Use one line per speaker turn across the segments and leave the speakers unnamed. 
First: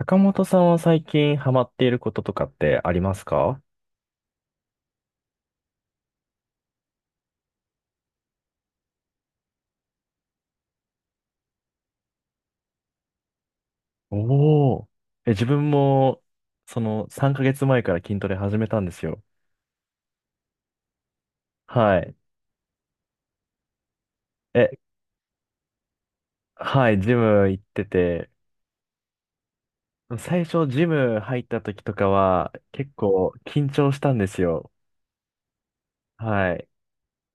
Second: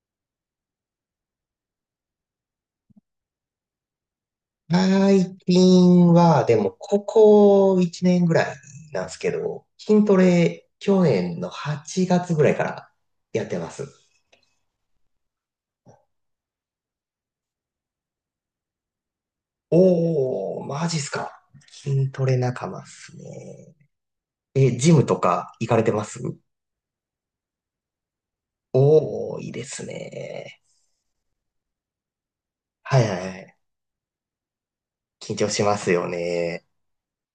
坂本さんは最近ハマっていることとかってありますか？
最近は、でも、ここ1年ぐらいなんですけど、筋トレ、去年の8月ぐらいからやってます。
おおー。自分も、その3ヶ月前から筋トレ始めたんですよ。
おー、マジっすか。
は
筋
い。
トレ仲間っすね。え、
え、
ジムとか行かれてます？
はい、ジム行ってて、
おー、いいです
最
ね。
初ジム入った時とかは結
はいはい
構
はい。
緊張したんですよ。
緊張しますよ
は
ね。
い。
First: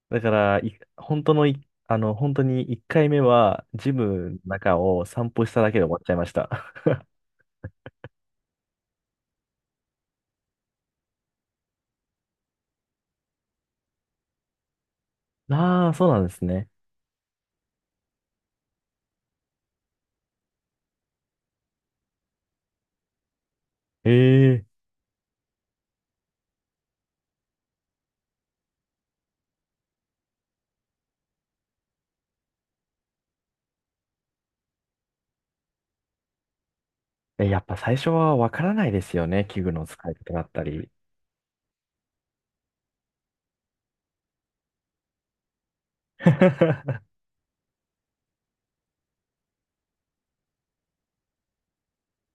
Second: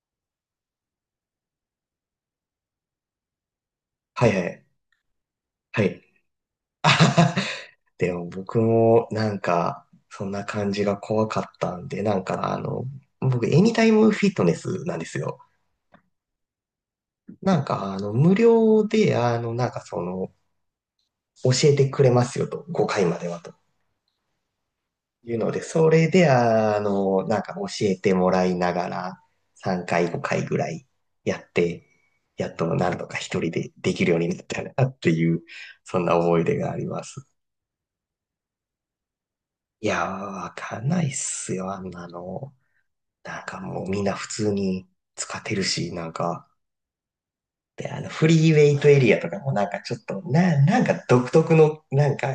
だから、い本当のい、あの、本当に1回目はジ
は
ム
い
の
はい。
中を散歩しただけ
は
で終わ
い。
っちゃいました。
でも僕もなんか、そんな感じが怖かったんで、なんか僕、エニタイムフィットネスなんですよ。
ああ、そうなんですね。
なんか無料で、なんか教えてくれますよと、5回まではと。
ええ
いうので、それで、なんか教えてもらいながら、3回、5回ぐらいやって、やっとなんとか一人でできるようになったなっていう、そんな思い出があります。
えやっぱ最初はわからないですよね。器具の
いや
使い
ー、
方だっ
わ
た
かん
り。
ないっすよ、あんなの。なんかもうみんな普通に使ってるし、なんか、で、フリーウェイトエリアとかもなんかちょっと、なんか独特の、なんか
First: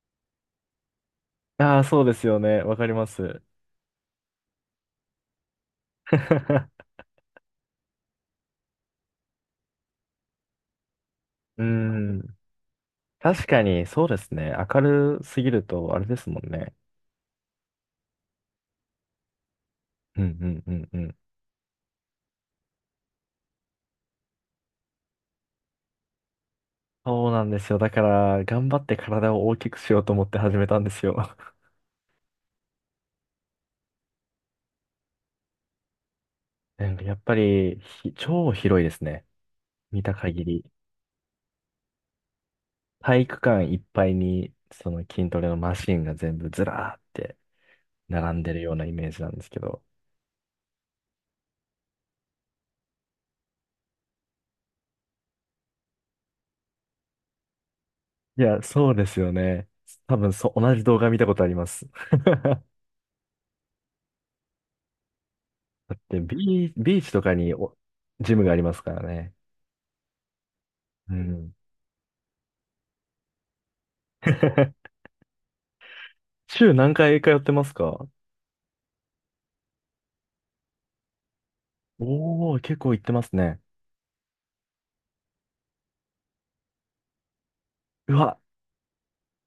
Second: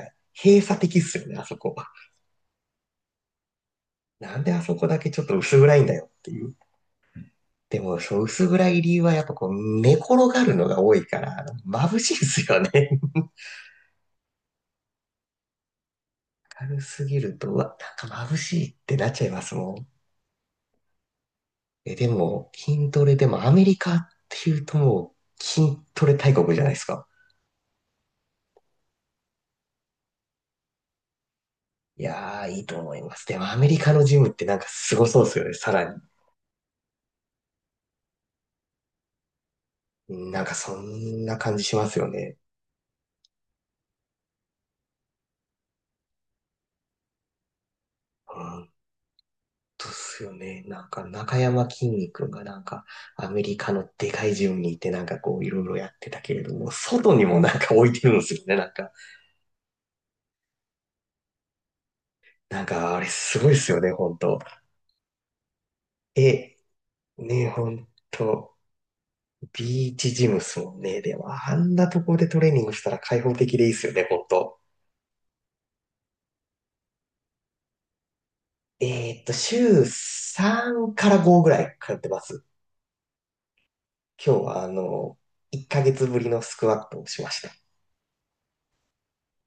閉鎖的っすよね、あそこ。
ああ、そうですよね。わかります。
なんであそこだけちょっと薄暗いんだよっていう。でも、そう、薄暗い理由はやっぱこう、寝転がるのが多いから、
うー
眩しいっ
ん。
すよね。
確かに、そうですね。明るすぎると、あれですも んね。
軽すぎると、うわ、なんか眩しいってなっちゃいますもん。
うんうんうんうん。
え、でも、筋トレでもアメリカっていうともう、筋トレ大国じゃないですか。
そうなんですよ。だから、頑張って体を大きくしようと思って始めたんですよ。
いやー、いいと思います。でもアメリカのジムってなんかすごそうですよね、さらに。
なんかやっぱり、超広いですね。見た
なん
限
か
り。
そんな感じしますよね。
体育館いっぱいに、その筋トレのマシンが全部ずらーって並んでる
本
ようなイメージなんですけど。
当っすよね。なんか中山きんに君がなんかアメリカのでかいジムにいてなんかこういろいろやってたけれども、外にもなんか置いてるんですよ
い
ね、
や、
なんか。
そうですよね。多分そう、同じ動画見たことあります。
なんかあれすごいですよね、本当。
だって
え、
ビーチとか
ね、
にお
本
ジムが
当。
ありますからね。
ビーチジムっすもんね。
う
でも
ん。
あんなところでトレーニングしたら開放的でいいっすよね、本当。
週何回通ってますか？
週3から5ぐらい通ってます。
おー、結構行ってますね。
今日は、1ヶ月ぶりのスクワットをしました。
うわ、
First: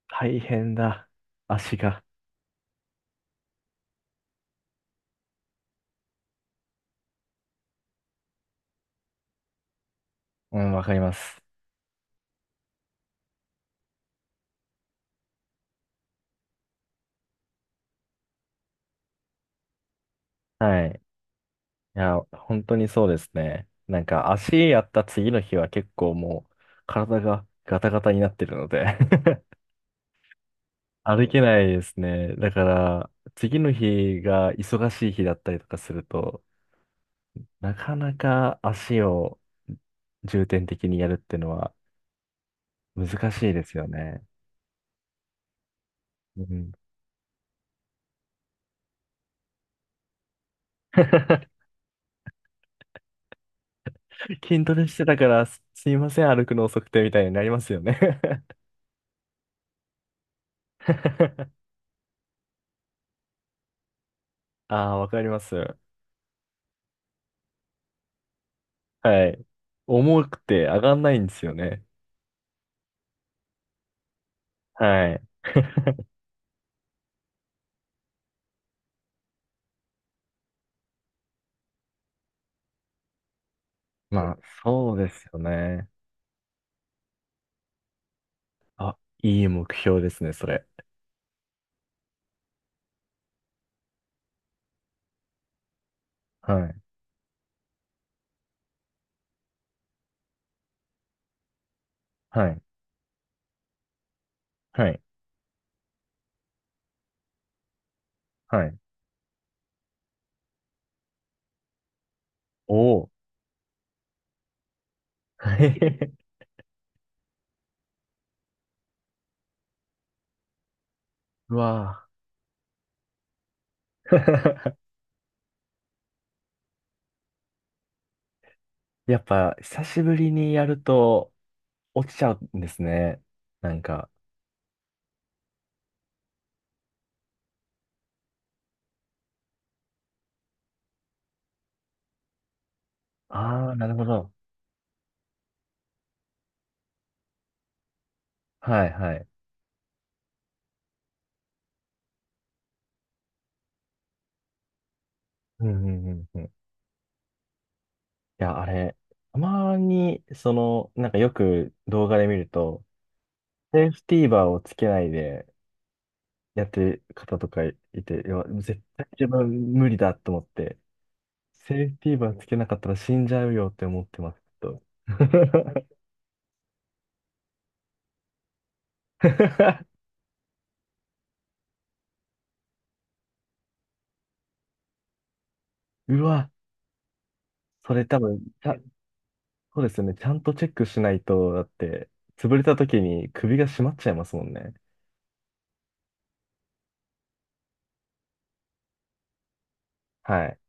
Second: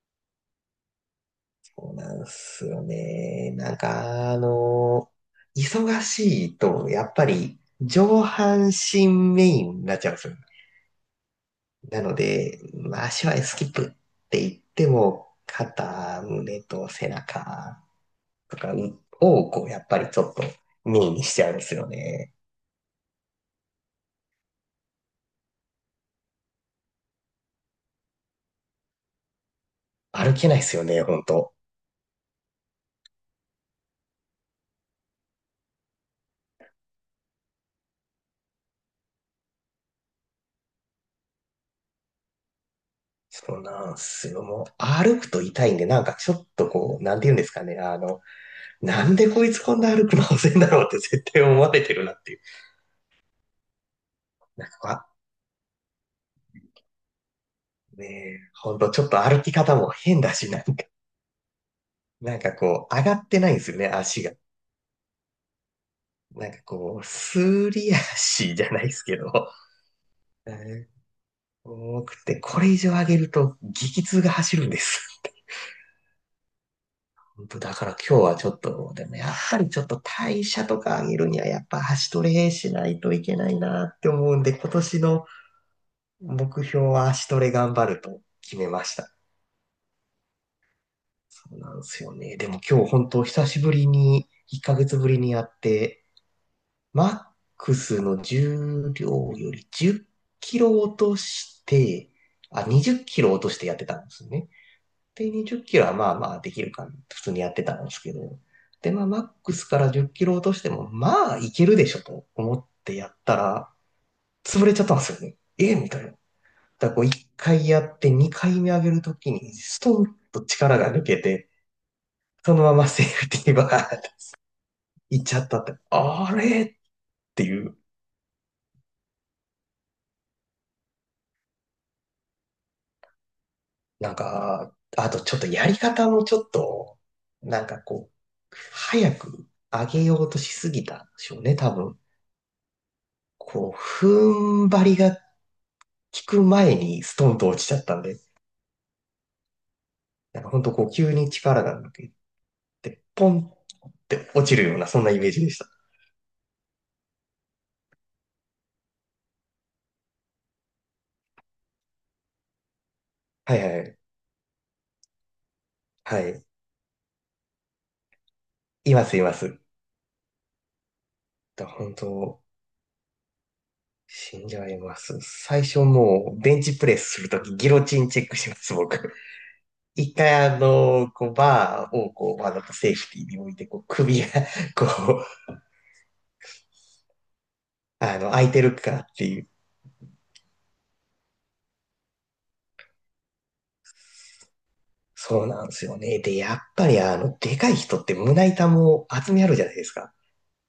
大変だ。足
そう
が。
なんすよね。なんか、忙しいと、やっぱり、上半身メインになっちゃうんですよ。
うん、わかります。
なので、まあ、足はスキップって言っても、肩、胸と背中とかを、こう、やっぱりちょっと
はい。
メイン
い
にしちゃうんですよ
や、
ね。
本当にそうですね。なんか足やった次の日は結構もう体がガタガタになってるので、
歩けないですよね、ほん
歩け
と。
ないですね。だから、次の日が忙しい日だったりとかすると、なかなか足を重点的にやるっていうのは難しい
そう
ですよ
なん
ね。
すよ。もう、歩くと痛いんで、なんかちょ
う
っと
ん。
こう、なんて言うんですかね。なんでこいつこんな歩くの遅いんだろうって絶対思 われてるなっていう。
筋
なん
トレして
か、
たから、すいません、歩くの遅くてみたいになりますよね？
ねえ、ほんとちょっと歩き方も変だし、なんか、なんかこう、上がってないんですよね、足が。
ああ、わかります。
なんかこう、すり足じゃないですけど、
はい。重くて上
えー
がんないんですよね。
重くて、これ以上上げると激痛が走るんで
は
す。
い。
だから今日はちょっと、でもやっぱりちょっと代謝とか上げるにはやっぱ足トレしないといけないなって
ま
思
あ、
うんで、今
そう
年
で
の
すよね。
目標は足トレ頑張ると決めまし
あ、
た。
いい目標ですね、それ。
そうなんですよね。でも今日本当久しぶりに、1ヶ月ぶりにやって、
はい。
マックスの重量より10キロ落として、
はい。
あ、20キロ落としてやってたんですね。
はい。
で、20キロはまあまあできるかな。普通にやってたんですけど。
はい。
で、まあ、マックスから10キロ落としても、まあ、いけるでしょと思っ
お
てや
お。
ったら、潰れちゃったんですよね。ええみたいな。だか らこう、1回やって2回目上げるときに、ストンと力が抜けて、
うわ
そのままセーフティーバーって
ぁ。
行っちゃったって、あれっていう、
やっぱ久しぶりにやると落ちちゃうんですね。なんか、
なんか、あとちょっとやり方もちょっと、なんかこう、早く上げようとしすぎたんでしょうね、多分。
ああ、
こう、
なるほど。
踏ん張りが効く前にストンと落ちちゃったんで、
はいはい。
なんかほんとこう急に力が抜けて、ポンって落ちるような、そんなイメージでし
うん
た。
うんうんうん。いや、あれ、たまに、なんかよく動画で見ると、
はいは
セー
い。
フティーバーをつけないで
はい。
やってる方とかいて、いや、絶
いま
対
す、い
自
ま
分
す。
無理だと思って、セー
本
フティーバー
当、
つけなかったら死んじゃうよって思ってます。
死んじ
ち
ゃ
ょ
い
っ
ま
と。
す。最初もう、ベンチプレスするとき、ギロチンチェックします、僕。一回こう、バーをこう、わざとセーフティーに置いて、こう、首がこう、
うわ、それ多分、
空いてるかっていう、
そうですね。ちゃんとチェックしないと、だって、潰れた時に首が締まっちゃいますもんね。
そうなんですよね。で、やっぱりでかい人って胸板も厚みあるじゃないですか。
はい。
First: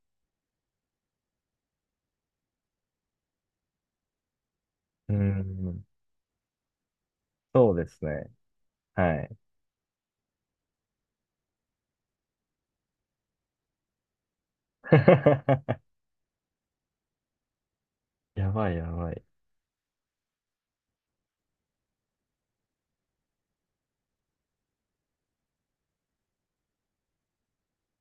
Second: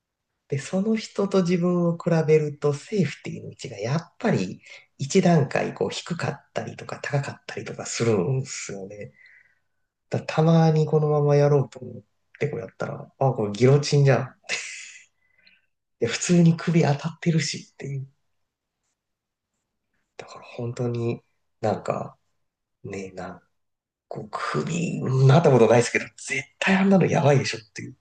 で、その人と自分を比べるとセーフティーの位置がやっぱり
うー
一段階
ん。
こう低かったりとか高かったり
そ
と
うで
か
す
する
ね。
んですよね。
はい。
たまにこのままやろうと思ってこうやったら、あ、これギロチンじゃん。で、普通に首当たってるしっていう。
やばいやばい。い
だから本当になんかね、こう首、なったことないですけど、絶対あんなのやばいでしょっていう。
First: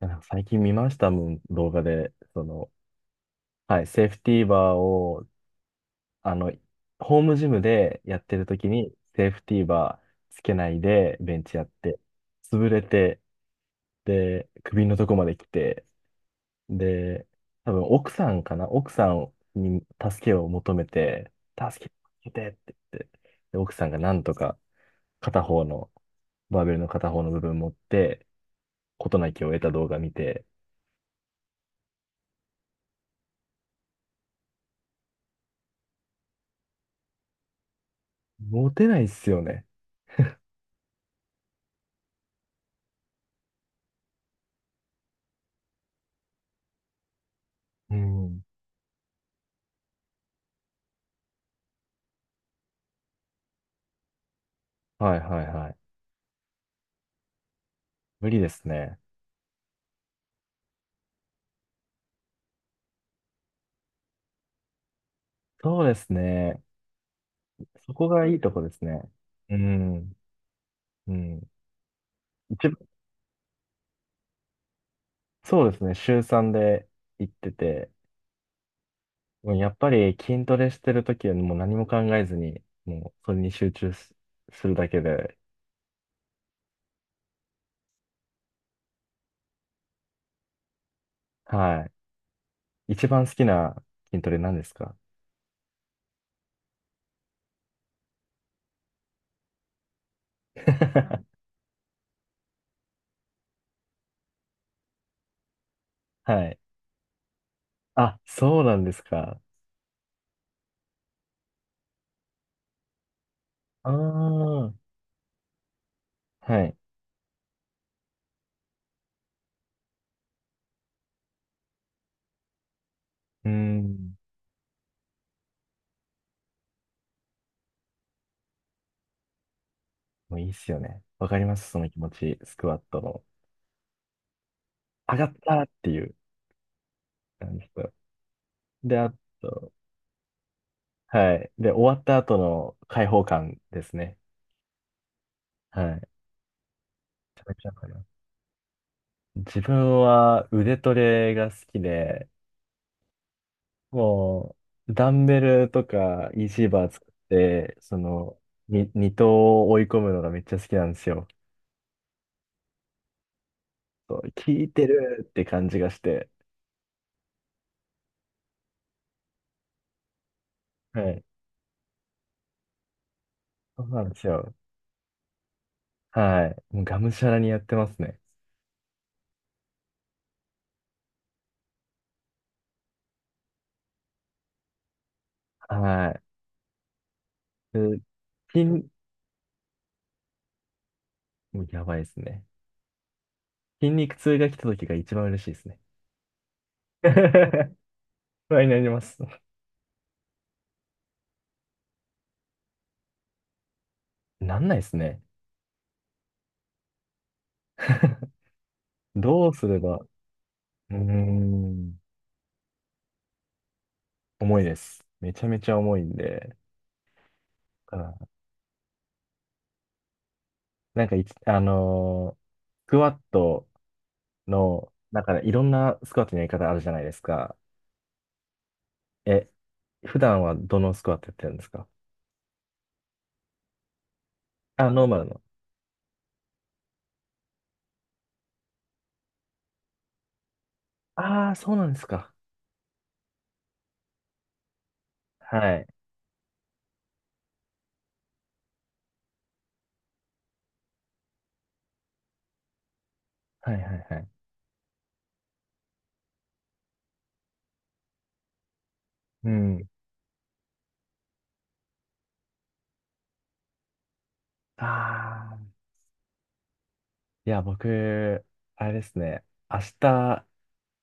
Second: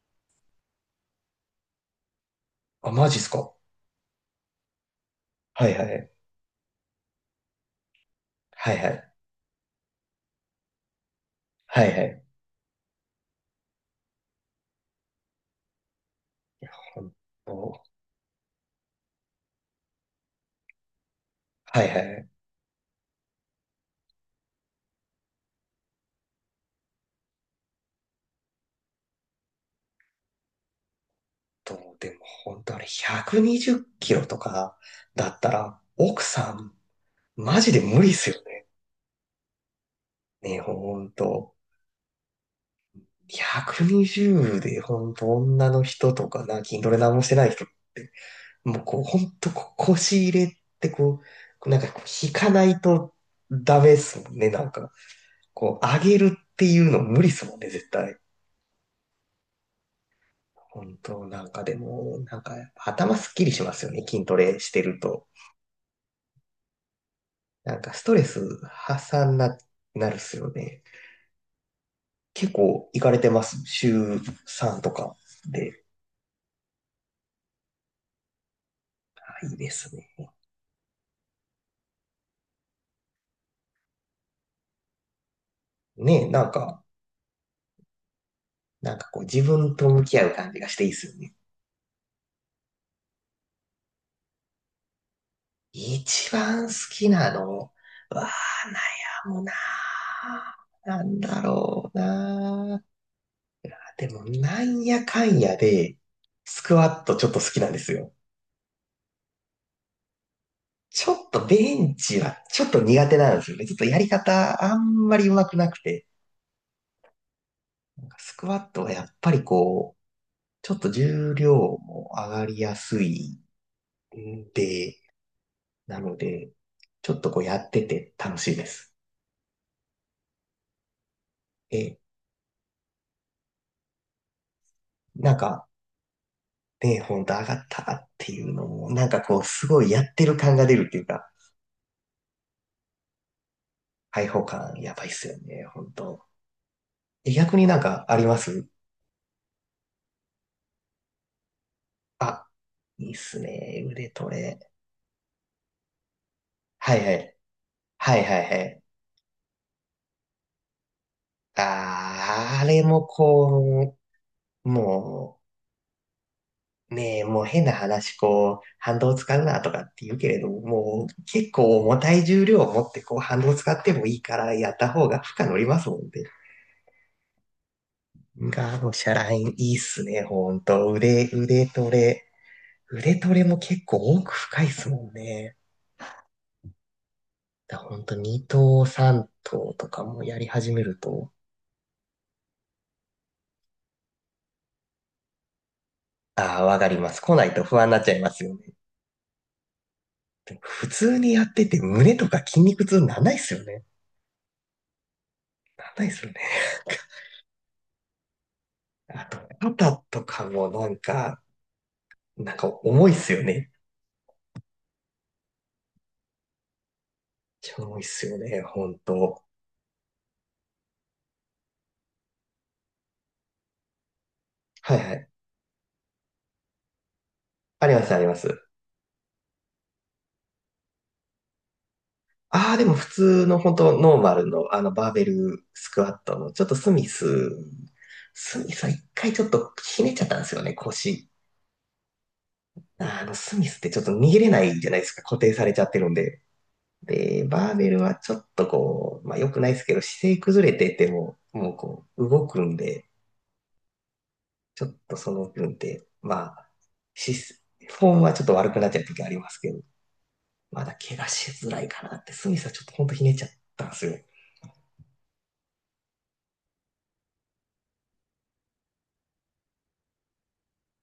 や最近見ましたもん、動画で。
あ、マジっすか。
はい、セーフティーバーを、
はいはい。
あの、ホームジムでやってる時
はいは
に、
い。
セーフティーバーつけないで、ベンチやっ
はい
て、
はい。
潰れて、で、首のとこまで来て、
ほん
で、多分
と、
奥さんかな奥さんに助けを求めて、
はい
助
は
け
い。
てって言って、で、奥さんがなんとか片方の、バーベルの片方の部分持って、事なきを得た動画見て、
でも本当あれ120キロとかだったら、奥さん、マジで無理っすよね。
モテないっすよね。
ね、ほんと。120でほんと女の人とかな、筋トレ何もしてない人っ
う
て、
ん。
もうこう、ほんとこ腰入れってこう、なんかこう引かないとダメっすもんね、なんか。
はいはいはい。
こう、上げるっていうの無理っすもんね、絶対。
無理ですね。
本当、なんかでも、なんか頭すっきりしますよね、筋トレしてると。
そうですね。
なんか
そ
ス
こ
トレ
がいい
ス
とこですね。
発散
う
な
ん。
るっすよね。
うん。
結
一番、
構行かれてます。週3とか
そうです
で。
ね。週3で行ってて、
あ
も
い
う
い
や
で
っぱ
すね。
り筋トレしてるときはもう何も考えずに、もうそれに集中す、するだけで、
ねえ、なんか、なんかこう自分と向き合う感じがしていいっすよね。
はい。一番好きな筋トレ何ですか？
一番好きなのは悩むな ぁな
は
ん
い。
だろうなぁでも、なんやかんやで、スクワットちょっと好きなんですよ。
あ、そうなんですか。
ちょっとベンチはちょっと苦手なんですよね。ちょっと
あ
やり方
あ、
あんまり上手くなくて。
はい。
なんかスクワットはやっぱりこう、ちょっと重量も上がりやすい
うーん。
んで、なので、ちょっとこうやってて楽しいです。
もういいっすよね。わかります、その気
え、
持ち。スクワットの。上がっ
なん
た
か
っていう
ね、ほんと上が
感
っ
じ
た
と。
っていうのも、
で、
なん
あ
かこうす
と、
ごいやってる感が出るっていうか、
はい。で、終わった後の解放感ですね。
開放感やばいっすよね、
は
ほん
い。め
と。え
ちゃめ
逆
ち
に
ゃわ
なん
かりま
かあ
す。
ります
自分は腕トレが好きで、
あ、いいっすね、腕ト
も
レ。
う、ダンベルとかイ c バー
は
作
いは
っ
い。
て、
はいはいはい。
二頭を追い込むのがめっちゃ好きなんですよ。
あー、あれもこ
そう効
う、
いてるっ
も
て感じがして。
う、ねえ、もう変な話、こう、反動使うなとかって言うけれども、
は
もう
い。
結構重たい重量を持ってこう反動使っ
そう
て
な
も
んで
いい
す
か
よ。
らやった方が負荷乗りますもんね。
はい。もうがむしゃらにやってますね。
ガードシャラインいいっすね、ほんと。腕トレ。腕トレも結構奥深いっすもんね。
はい。
だからほんと2
筋、
頭3頭とかもやり始めると、
もうやばいですね。筋肉痛が来た時が一番嬉しいですね。
ああ、わかります。来ないと不安になっちゃいます よ
不安に
ね。
なります。
普通にやってて胸とか筋肉痛なんないっすよね。
なんないですね。
なんないっすよね。あと、
どうすれ
肩
ば、う
とかもな
ー
んか、
ん、
なんか重いっすよね。
重いです。めちゃめちゃ重いんで。
超重いっすよね、ほんと。
なんかいつ、スクワットの、
はいは
なん
い。
からいろんなスクワットのやり方あるじゃないですか。
ありますあります。
え、普段はどのスクワットやってるんですか？
ああ、でも普通の本当ノーマルのあ
あ、
の
ノー
バー
マ
ベ
ルの。
ルスクワットの、ちょっとスミスは一回ちょっとひねっちゃったんですよね、腰。
ああ、そうなんですか。
スミスってちょっと逃げれないじゃないですか、固定され
は
ちゃ
い。
ってるんで。で、バーベルはちょっとこう、まあ良くないですけど、姿勢崩れてても、もうこう、動くんで、
はいはいはい。
ちょっとその分で、まあ、し、フォームはちょっと悪くなっちゃう時ありま
う
すけど、
ん。
まだ怪我しづらいかなって、スミスはちょっとほんとひねっちゃったんですよ。
ああ。いや、僕、あれですね。明日、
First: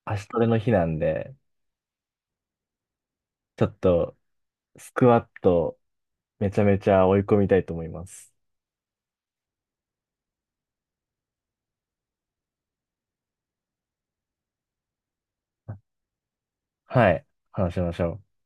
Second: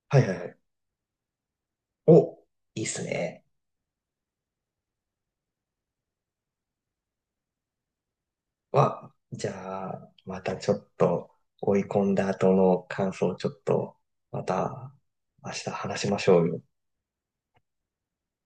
明
は
日
いは
ト
いは
レの
い。
日なんで、
お、いいっすね。
ちょっと、スクワット、めちゃめちゃ追い込みたいと思います。
じゃあ、またちょっと追い込んだ後の感想をちょっと、また明日話しましょうよ。
はい。話しましょう。